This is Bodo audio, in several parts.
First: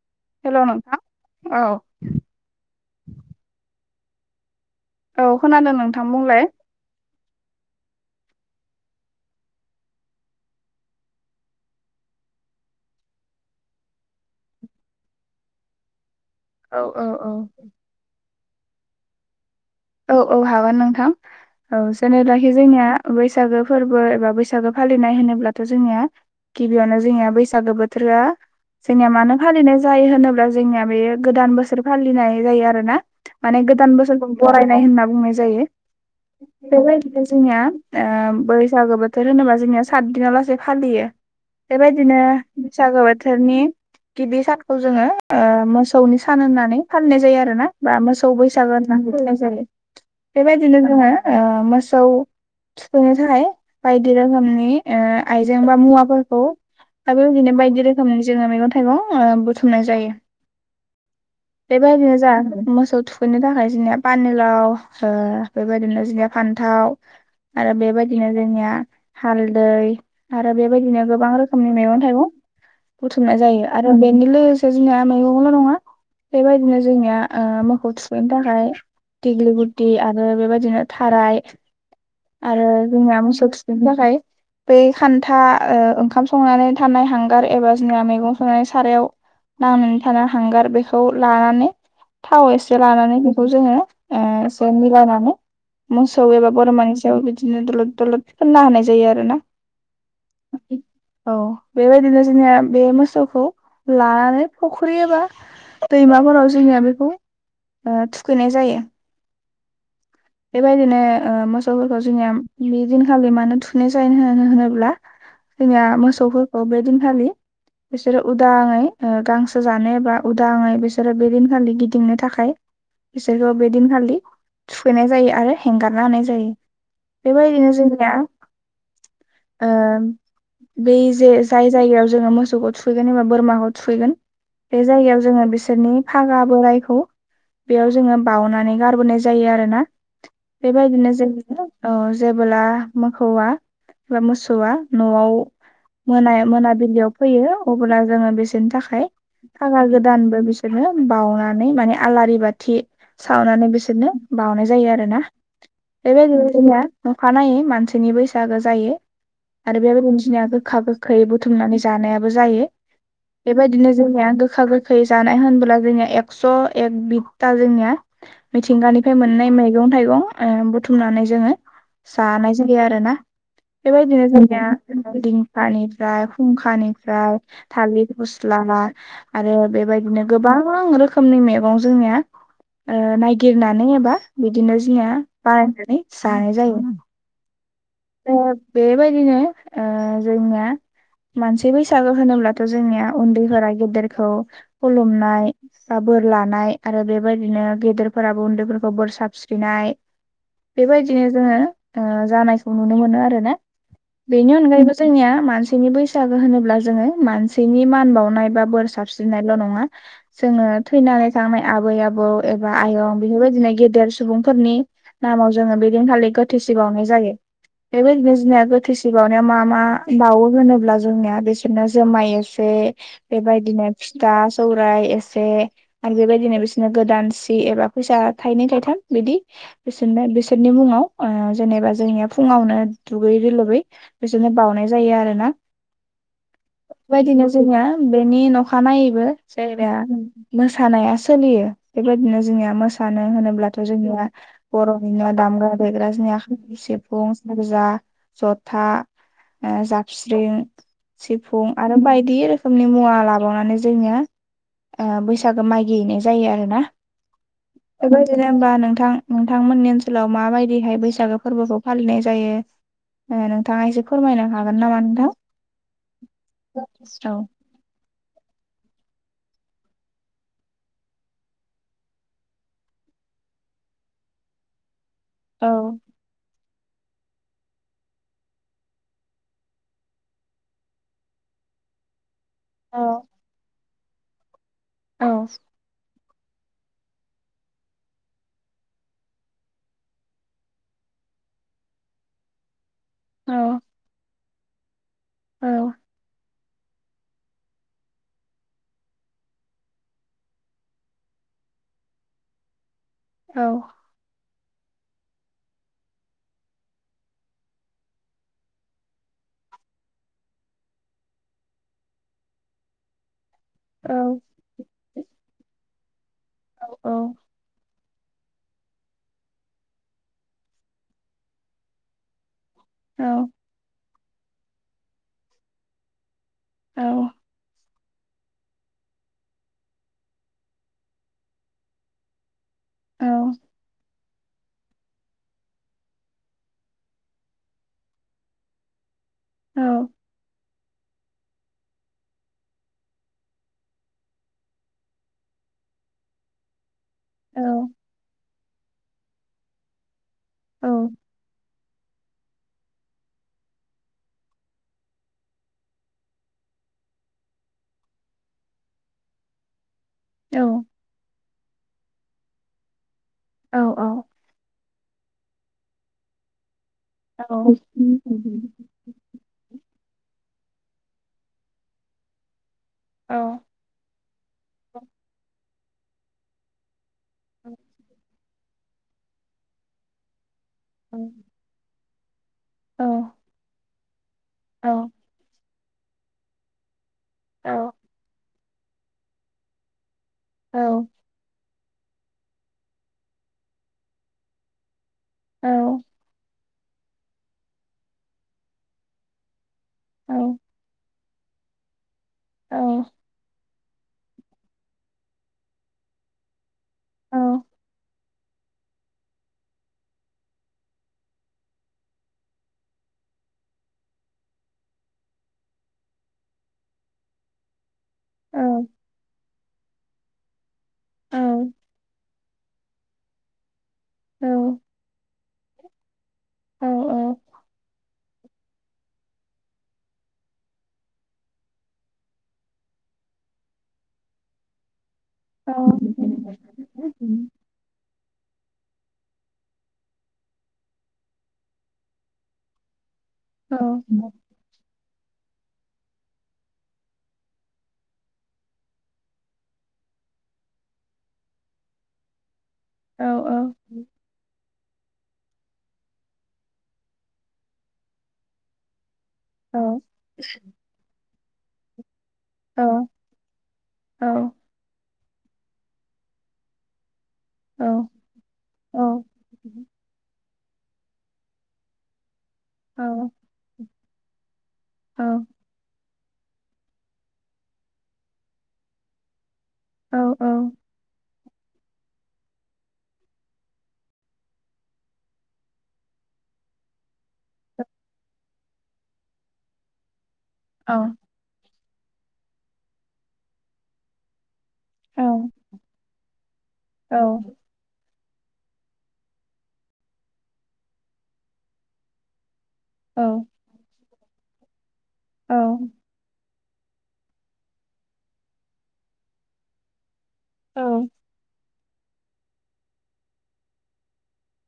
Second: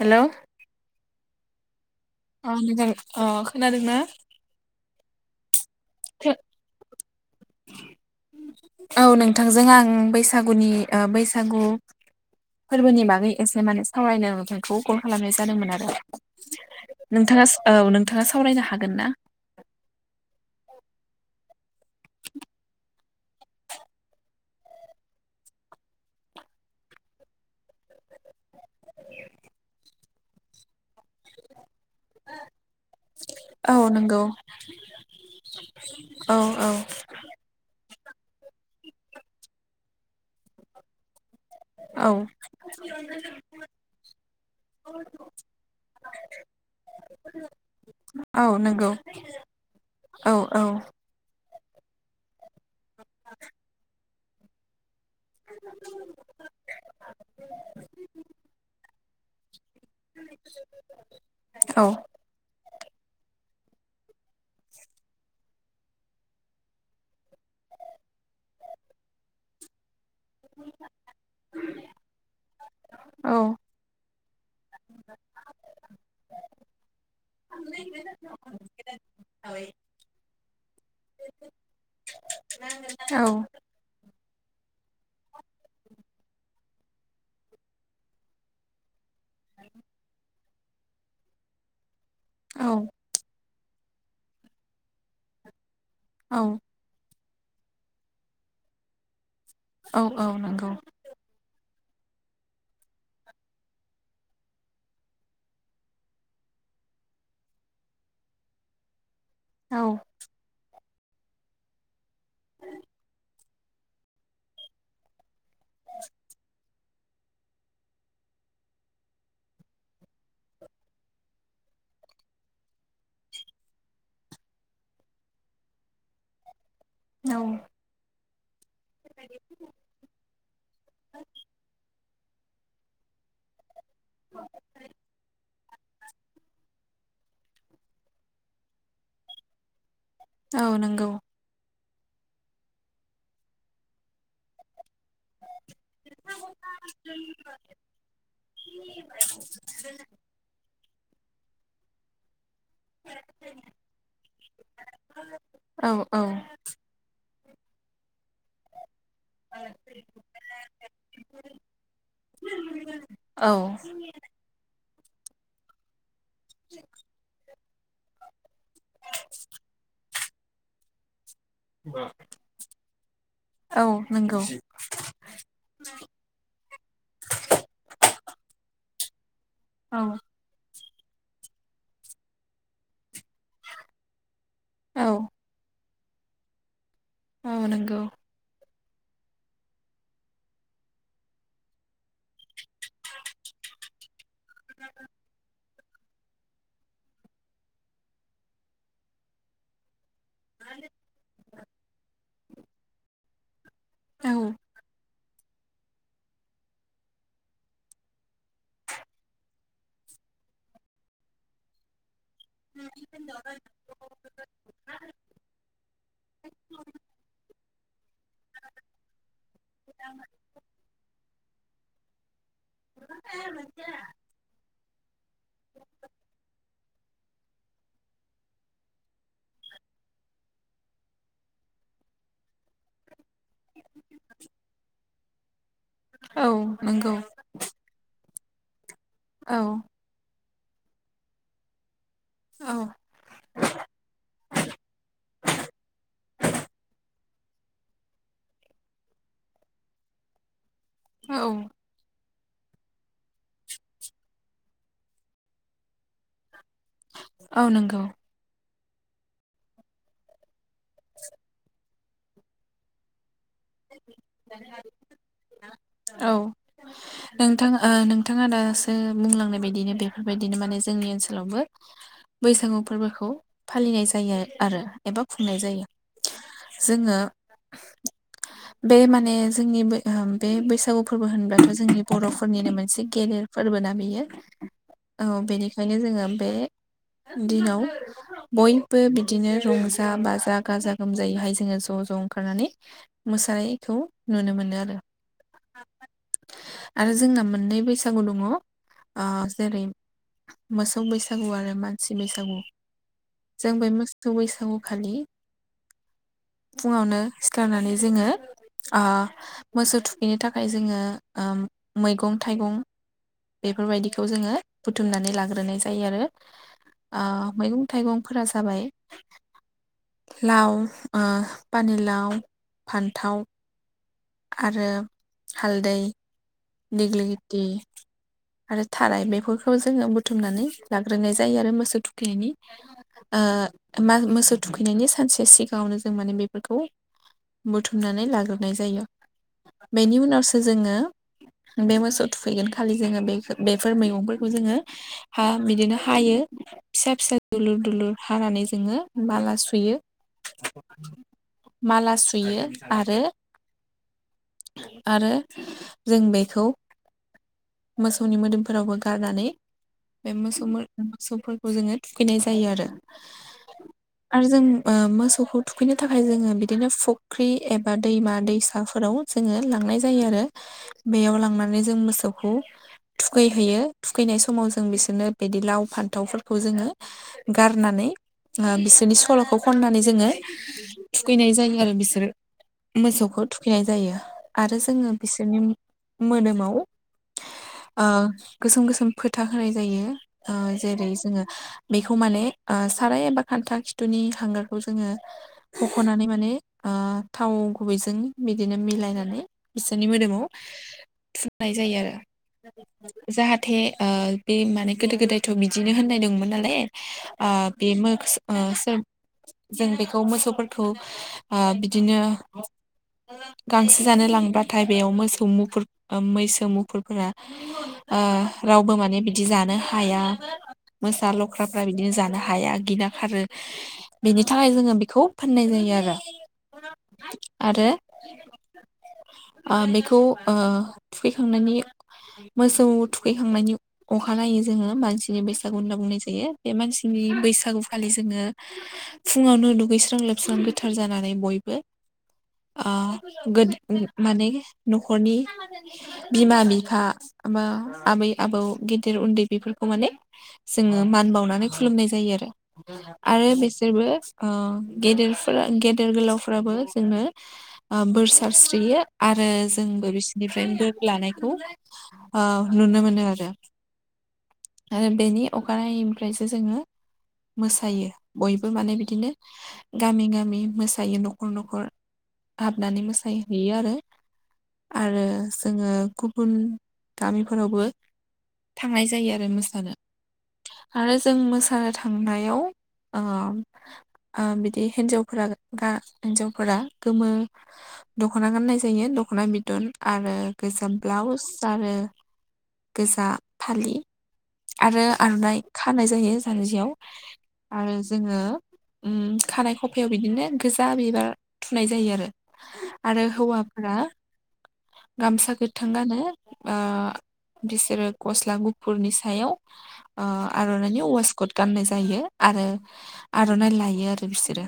हेलौ हेल' नोंथा औ अ नोंजां अ खोनादोंना औ खोनादों नोंथां बुंलाय [inaudible] औ नोंथांजों आं बैसागुनि ओ बैसागु फोरबोनि बागै एसे माने सावरायनो नोंथांखौ कल खालामनाय जादोंमोन आरो औ औ औ नोंथाङा औ नोंथाङा सावरायनो हागोन ना? औ हागोन नोंथां औ जेनेलाखि जोंनिया बैसागो फोरबो एबा बैसागो फालिनाय होनोब्लाथ' जोंनिया गिबियावनो जोंनिया बैसागो बोथोरा जोंनिया मानो फालिनाय जायो होनोब्ला जोंनिया बेयो गोदान बोसोर फालिनाय जायो आरो ना माने औ गोदान नंगौ बोसोरखौ बरायनाय होनना बुंनाय जायो औ औ बेबायदिनो जोंनिया ओ बैसागो बोथोर होनोबा जोंनिया सात दिनाव लासै फालियो औ बेबायदिनो बैसागो बोथोरनि गिबि सानखौ जोङो ओ मोसौनि सान होननानै फालिनाय जायो आरो ना बा मोसौ औ बैसागो नंगौ होननानै [unintelligible] औ औ बेबायदिनो जोङो ओ मोसौ थुखैनो थाखाय बाय दि रोखोमनि ए आइजें बा मुवाफोरखौ दा बेबायदिनो बायदि रोखोमनि जोङो मैगं थाइगं ओ बुथुर मनाय जायो औ बेबायदिनो जा मोसौ थुखैनो थाखाय जोंनिया पानिलाव ओ बेबायदिनो जोंनिया फान्थाव आरो बेबायदिनो जोंनिया हालदै आरो बेबायदिनो गोबां रोखोमनि मैगं थाइगं बुथुमनाय औ जायो आरो बेनि लोगोसे जोंनिया मैगंल' नङा बेबायदिनो जोंनिया ओ मोखौ थुखैनो थाखाय दिग्लि गुदि आरो बेबायदिनो थाराय आरो औ जोंना मोसौ [unintelligible] थाखाय बै खान्था ओ ओंखाम संनानै थानाय हांगार एबा जोंना मैगं संनानै सारायाव नांनानै थानो हांगार बेखौ लानानै थाव औ एसे लानानै बेखौ जोङो ओ एसे मिलायनानै मोसौ औ एबा बोरमानि सायाव बिदि दुलुद दुलुद फोनना होनाय जायो आरो ना औ औ नोंगौ औ बेबायदिनो जोंनिया बे मोसौखौ लानानै फुख्रि एबा दैमाफोराव जोंनिया बेखौ ओ थुखैनाय जायो औ। बेबायदिनो ओ मोसफोरखौ जोंनिया बेदिनखालि मानो थुनाय [unintelligible] होनोब्ला जोंनिया मोसौफोरखौ बे दिनखालि बिसोरो उदाङै ओ गांसो जानो एबा उदाङै बिसोरो बे दिनखालि गिदिंनो थाखाय बिसोरखो बेदिनखालि थुखैनाय जायो आरो हेंगारना होनाय जायो औ बेबायदिनो जोंनिया ओ बे जे जाय जायगायाव जोङो मोसौखौ थुखैगोन एबा बोरमाखौ थुखैगोन बे जायगायाव जोङो बिसोरनि फागाबो रायखौ बेयाव जोङो बावनानै गारबोनाय जायो आरोना औ नंगौ बेबायदिनो जो औ जेबोला मोखौवा बा मोसौआ नआव मोना मोनाबिलियाव फैयो अब्ला जोङो बिसोरनि थाखाय फागा गोदानबो बिसोरनो बावनानै माने आलारि बाथि सावनानै बिसोरनो बाउनाय जायो आरो ना औ औ बेबायदिनो जोंनिया अखानायै मानसैनि बैसागो जायो आरो बेबायदिनो जोंनिया गोखा गोखै बुथुमनानै जानायाबो जायो औ बेबायदिनो जोंनिया गोखा गोख गोखै जानाय होनब्ला जोंनिया एकस एक बितआ जोंनिया मिथिंगानिफ्राय मोननाय मैगं थाइगं ओ बुथुमनानै जोङो जानाय जायो आरोना औ बेबायदिनो नंगौ जोंनिया दिंखानिफ्राय फुंखानिफ्राय थालिर फस्ला आरो औ बेबायदिनो गोबां रोखोमनि मैगं जोंनिया ओ नायगिरनानै एबा बिदिनो औ जोंनिया बारायनानै जानाय जायो अ नोंगौ ओ बेबायदिनो ओ जोंनिया मानसि बैसागो होनोब्लाथ जोंनिया उन्दैफोरा गेदेरखौ खुलुमनाय बा बोर लानाय आरो बेबायदिनो गेदेरफोराबो उन्दैफोरखौ बोर साबस्रिनाय बेबायदिनो जोङो ओ जानायखौ नुनो मोनो आरोना औ बेनि अनगायैबो जोंनिया मानसिनि बैसागो होनोब्ला जोङो मानसिनि मान बावनाय बा बोर साबस्रिनायल नङा जोङो थैनानै थांनाय आबै आबौ एबा आयं बेफोरबायदिनो गेदेर सुबुंफोरनि नामाव जोङो बेदिनखालि गोथैसि बावनाय जायो बेबायदिनो जोंनिया गोथैसि बावनाया मा मा बावो होनोब्ला जोंनिया बिसोरनो जोमाय एस से बेबायदिनो फिथा सौराय एसे आरो बेबायदिनो बि नो गोदान सि एबा फैसा थाइनै थाइथाम बिदि बिसोरनो बिसोरनि मुङाव एबा जोंनिया फुङावनो दुगै दै लुबै बिसोरनो बावनाय जायो आरो ना औ नंगौ बेबायदिनो जोंनिया बेनि नखानायैबो औ [unintelligible] मोसानाया सोलियो बेबायदिनो जोंनिया मोसानो होनोब्लाथ जोंनिया बरनिनो दामग्रा देग्रा जोंनिया खाम सि फुं सेरजा जथा ओ जाबस्रिं औ औ सिफुं आरो बाय यदि रोखोमनि मुवा लाबावनानै जोनिया ओ बैसागो मागि हैनाय जायो आरो ना औ नंगौ बेबायदिनो होमबा नोंथां नोंथांमोननि ओनसोलाव माबायदिहाय बैसागो फोरबोखौ फालिनाय जायो नोंथाङा ओ एसे फोरमायनो हागोन नामा नोंथां औ नोंथां ओ नोंथाङा दासो बुंलांनाय बायदिनो बेफोरबायदिनो माने जोंनि ओनसोलावबो बैसागु फोरबोखौ फालिनाय जायो आ-आरो एबा खुंनाय औ जायो जोङो बे माने जोंनि बे होम बे बैसागु फोरबो होनबाथ जोंनि बर फोरनिनो मोनसे गेदेर फोरबोना बियो औ बेनिखायनो जोङो बे दिनाव बयबो बिदिनो रंजा बाजा गाजा गोमजायैहाय जोङो ज ज ओंखारनानै मोसानायखौ नुनो मोनो आरो औ। आरो जोंना मोननै बैसागु दङ ओ जेरै मोसौ बैसागु आरो मानसि बैसागु औ जों बै मोसौ बैसागु खौ खालि फुङावनो सिखारनानै जोङो ओ मोसौ थुखैनो थाखाय जोङो ओम मैगं थाइगं औ बेफोरबायदिखौ जोङो बुथुमनानै लाग्रोनाय जायो आरो औ ओ मैगं थाइगंफोरा जाबाय लाव ओ पानिलाव औ फान्थाव आरो हालदै दिग्लि औ लिति आरो थाराय बेफोरखौ जोङो बुथुमनानै लाग्रोनाय जायो आरो मोसौ थुखैनायनि औ ओ [unintelligible] मोसौ थुखैनायनि सानसे सिगाङावनो जों माने बेफोरखौ बुथुमनानै लाग्रोनाय जायो बेनि उनावसो जोङो बे मोसौ थुखैगोन खालि जोङो बे बेफोर मैगंफोरखौ जोङो हा बिदिनो हायो फिसा फिसा औ दुलुर दुलुर हानानै जोङो माला सुयो औ माला सुयो आरो आरो जों बे खौ मोसौनि मोदोमफोरावबो गारनानै बे मोसौ मोसौफोरखौ जोङो थुखैनाय जायो आरो आरो जों मोसौखौ थुखैनो थाखाय जोङो बि बिदिनो फुख्रि एबा दैमा दैसाफोराव जोङो लांनाय जायो आरो बेयाव लांनानै जों मोसौखौ थुखैहोयो थुखैनाय समाव जों बिसोरनो बिदि लाव फान्थावफोरखौ जोङो गारनानै बिसोरनि सल'खौ खननानै जोङो थुखैनाय जायो आरो बिसोर मोसौखौ थुखैनाय जायो। आरो औ जोङो बिसोरनि मोदोमाव ओ गोसोम गोसोम फोथा होनाय जायो औ जेरै जोङो बेखौ माने साराय एबा खान्था खिथुनि हांगारखौ जोङो औ बख'नानै माने थाव गुबैजों बिदिनो मिलायनानै बिसोरनि औ मोदोमाव फुननाय जायो आरो औ जाहाथे थे ओ बे माने गोदो गोदायथ' बिदिनो होननाय दंमोन नालाय औ ओ बे जों बेखौ मोसौफोरखौ ओ बिदिनो गांसो जानो लांब्लााथाय बेयाव मोसौ मुफुर मैसो मुफुरफोरा औ रावबो माने बिदि जानो हाया। मोसा औ लख्राफ्रा बिदिनो जानो हाया गिना खारो बिनि औ थाखाय जोङो बेखौ फोननाय जायो आरो औ आरो ओ बेखौ ओ थुखैखांनानै मोसौ थुखैखांनायनि अखानायै जोङो मानसि नि औ बैसागु होनना बुंनाय जायो बे मानसिनि बैसागु फालि जोङो फुङावनो दुगैस्रां लोबस्रां गोथार जानानै बयबो ओ गो माने न'खरनि बिमा बिफा बा आबै आबौ गेदेर उन्दै बेफोरखौ माने जोङो मान बावनानै खुलुमनाय जायो आरो आरो बिसोरबो गेदेरफोरा गेदेर गोलावफ्राबो जोङो बोर सारस्रियो आरो जोंबो बिसोरनिफ्रायनो बोर लानायखौ ओ नुनो माने आरो। औ बेनि अखानायैनिफ्रायसो जोङो मोसायो बयबो माने बिदिनो गामि गामि मोसायो न'खर न'खर हाबनानै मोसहैयो बियो आरो आरो जोङो गुबुन गामिफोरावबो थांनाय जायो आरो मो सानो औ आरो जों मोसानो थांनायाव बिदि हिन्जावफोरा हिन्जावफोरा गोमो दख'ना गाननाय जायो दख'ना बिदन आरो गोजा ब्लाउस। गारो गोजा फालि आरो औ आर'नाइ खानाय जायो जानोजियाव औ आरो जोङो खानाय खफायाव बिदिनो गोजा बिबार थुनाय जायो आरो आरो हौवाफोरा गामसा गोथां गानो ओ बिसोरो गस्ला गुफुरनि सायाव ओ आर'नाानि अवास कद गाननाय जायो आरो आर'नाइ लायो आरो बिसोरो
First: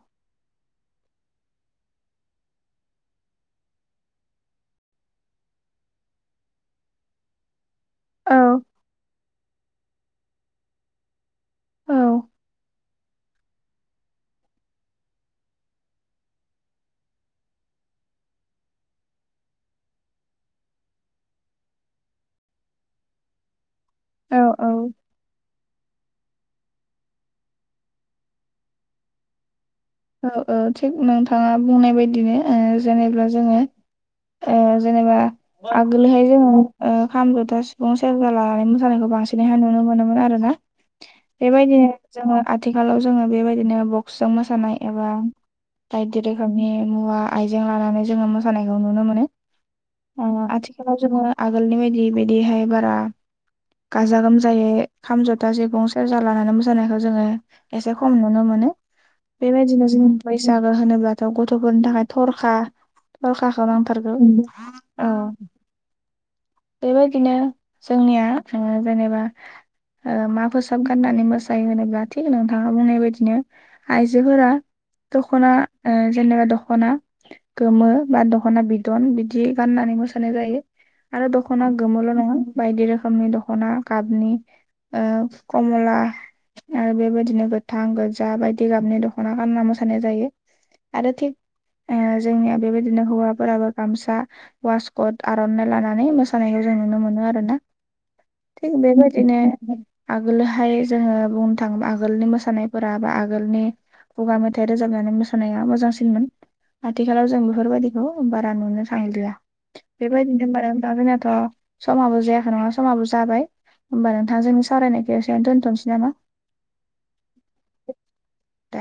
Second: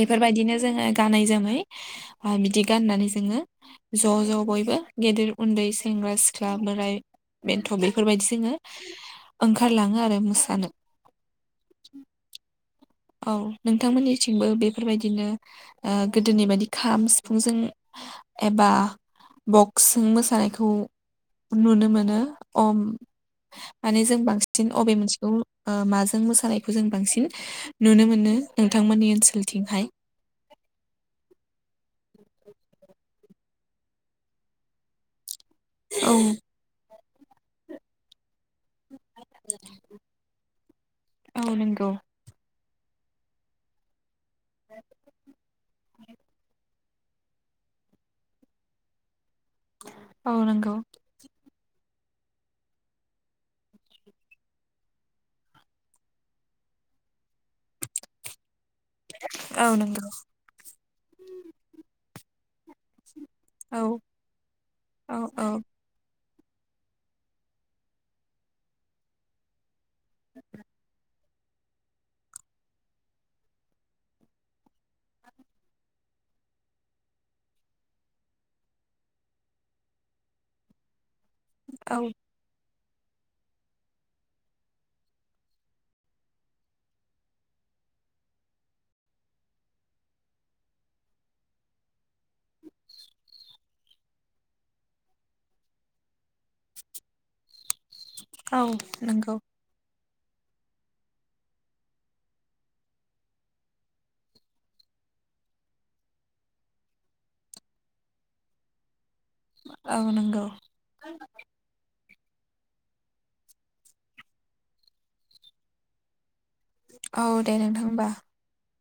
बेफोरबायदिनो जोंङो गानै जोमै बिदि गाननानै जोंङो ज' ज' बयबो गेदेर उन्दै सेंग्रा सिख्ला बोराय बेन्थ' बे बेफोरबायदि जोंङो ओंखारलांङो आरो मोसानो औ नोंथांमोननिथिंबो बेफोरबायदिनो गोदोनि बायदि खाम सिफुंजों एबा बक्सिं मोसानायखौ नुनो मोनो अम माने जों बांसिन अबे मोनसेखौ माजों मोसानायखौ जों बांसिन नुनो मोनो नोंथांमोननि ओनसोलथिंहाय औ औ थिग नोंथांङा बुंनाय बायदिनो जेनेबा जोंङो जेनेबा औ आगोलोहाय जोंङो खाम जथा सुबुं सेरजा लानानै मोसानायखौ बांसिनैहाय नुनो मोनोमोन आरोना औ नंगौ बेबायदिनो जोंङो आथिखालाव जोंङो बेबायदिनो बक्सजों मोसानाय एबा बायदि रोखोमनि मुवा आयजें लानानै जोंङो मोसानायखौ नुनो मोनो औ नंगौ आथिखालाव जोंङो आगोलनि बायदि बिदिहाय बारा गाजा गोमजायै खाम जथा सिगं सेरजा लानानै मोसानायखौ जोंङो एसे खम नुनो मोनो [inaudible] औ बेबायदिनो नंगौ जों बैसागो होनोब्लाथ' गथ'फोरनि थाखाय थरखा दरखाखौ औ नांथारगौ औ। बेबायदिनो जोंनिया जेनेबा मा फोसाब गाननानै मोस ज होनोब्ला थिग नोंथांङा बुंनाय बायदिनो आइजोफोरा दख'ना जेनेबा दख'ना गोमो बा दख'ना बिदन बिदि गाननानै मोसानाय जायो आरो दख'ना औ गोमल' नंङा बायदि रोखोमनि दख'गाबनि कमला आरो बेबायदिनो गोथां गोजा बायदि गाबनि दख'ना गानना मोस मोसानाय जायो आरो थि जोंनिया बेबायदिनो हौवाफोराबो गामसा ववासकट आर'नाइ लानानै मोसानायखौ जों नुनो मोनो आरोना औ थिग नंगौ बेबायदिनो आगोलोहाय जोंङो बुंनो थाङोबा आगोलनि मोसानायफोरा बा आगोलनि गगा मेथाइ रोजाबनानै मोसानाया मोजांसिनमोन आथिखालाव जों बेफोरबायदिखौ बारा नुनो थांलिया औ नंगौ बेबायदिनो मारा नाथ' समाबो जायाखै नंङा समाबो जाबाय होमबा नोंथां जोंनि सावरायनायखौ एससेनो दोन्थ'नोसै नामा। औ दे नोंथां होमबा। दे।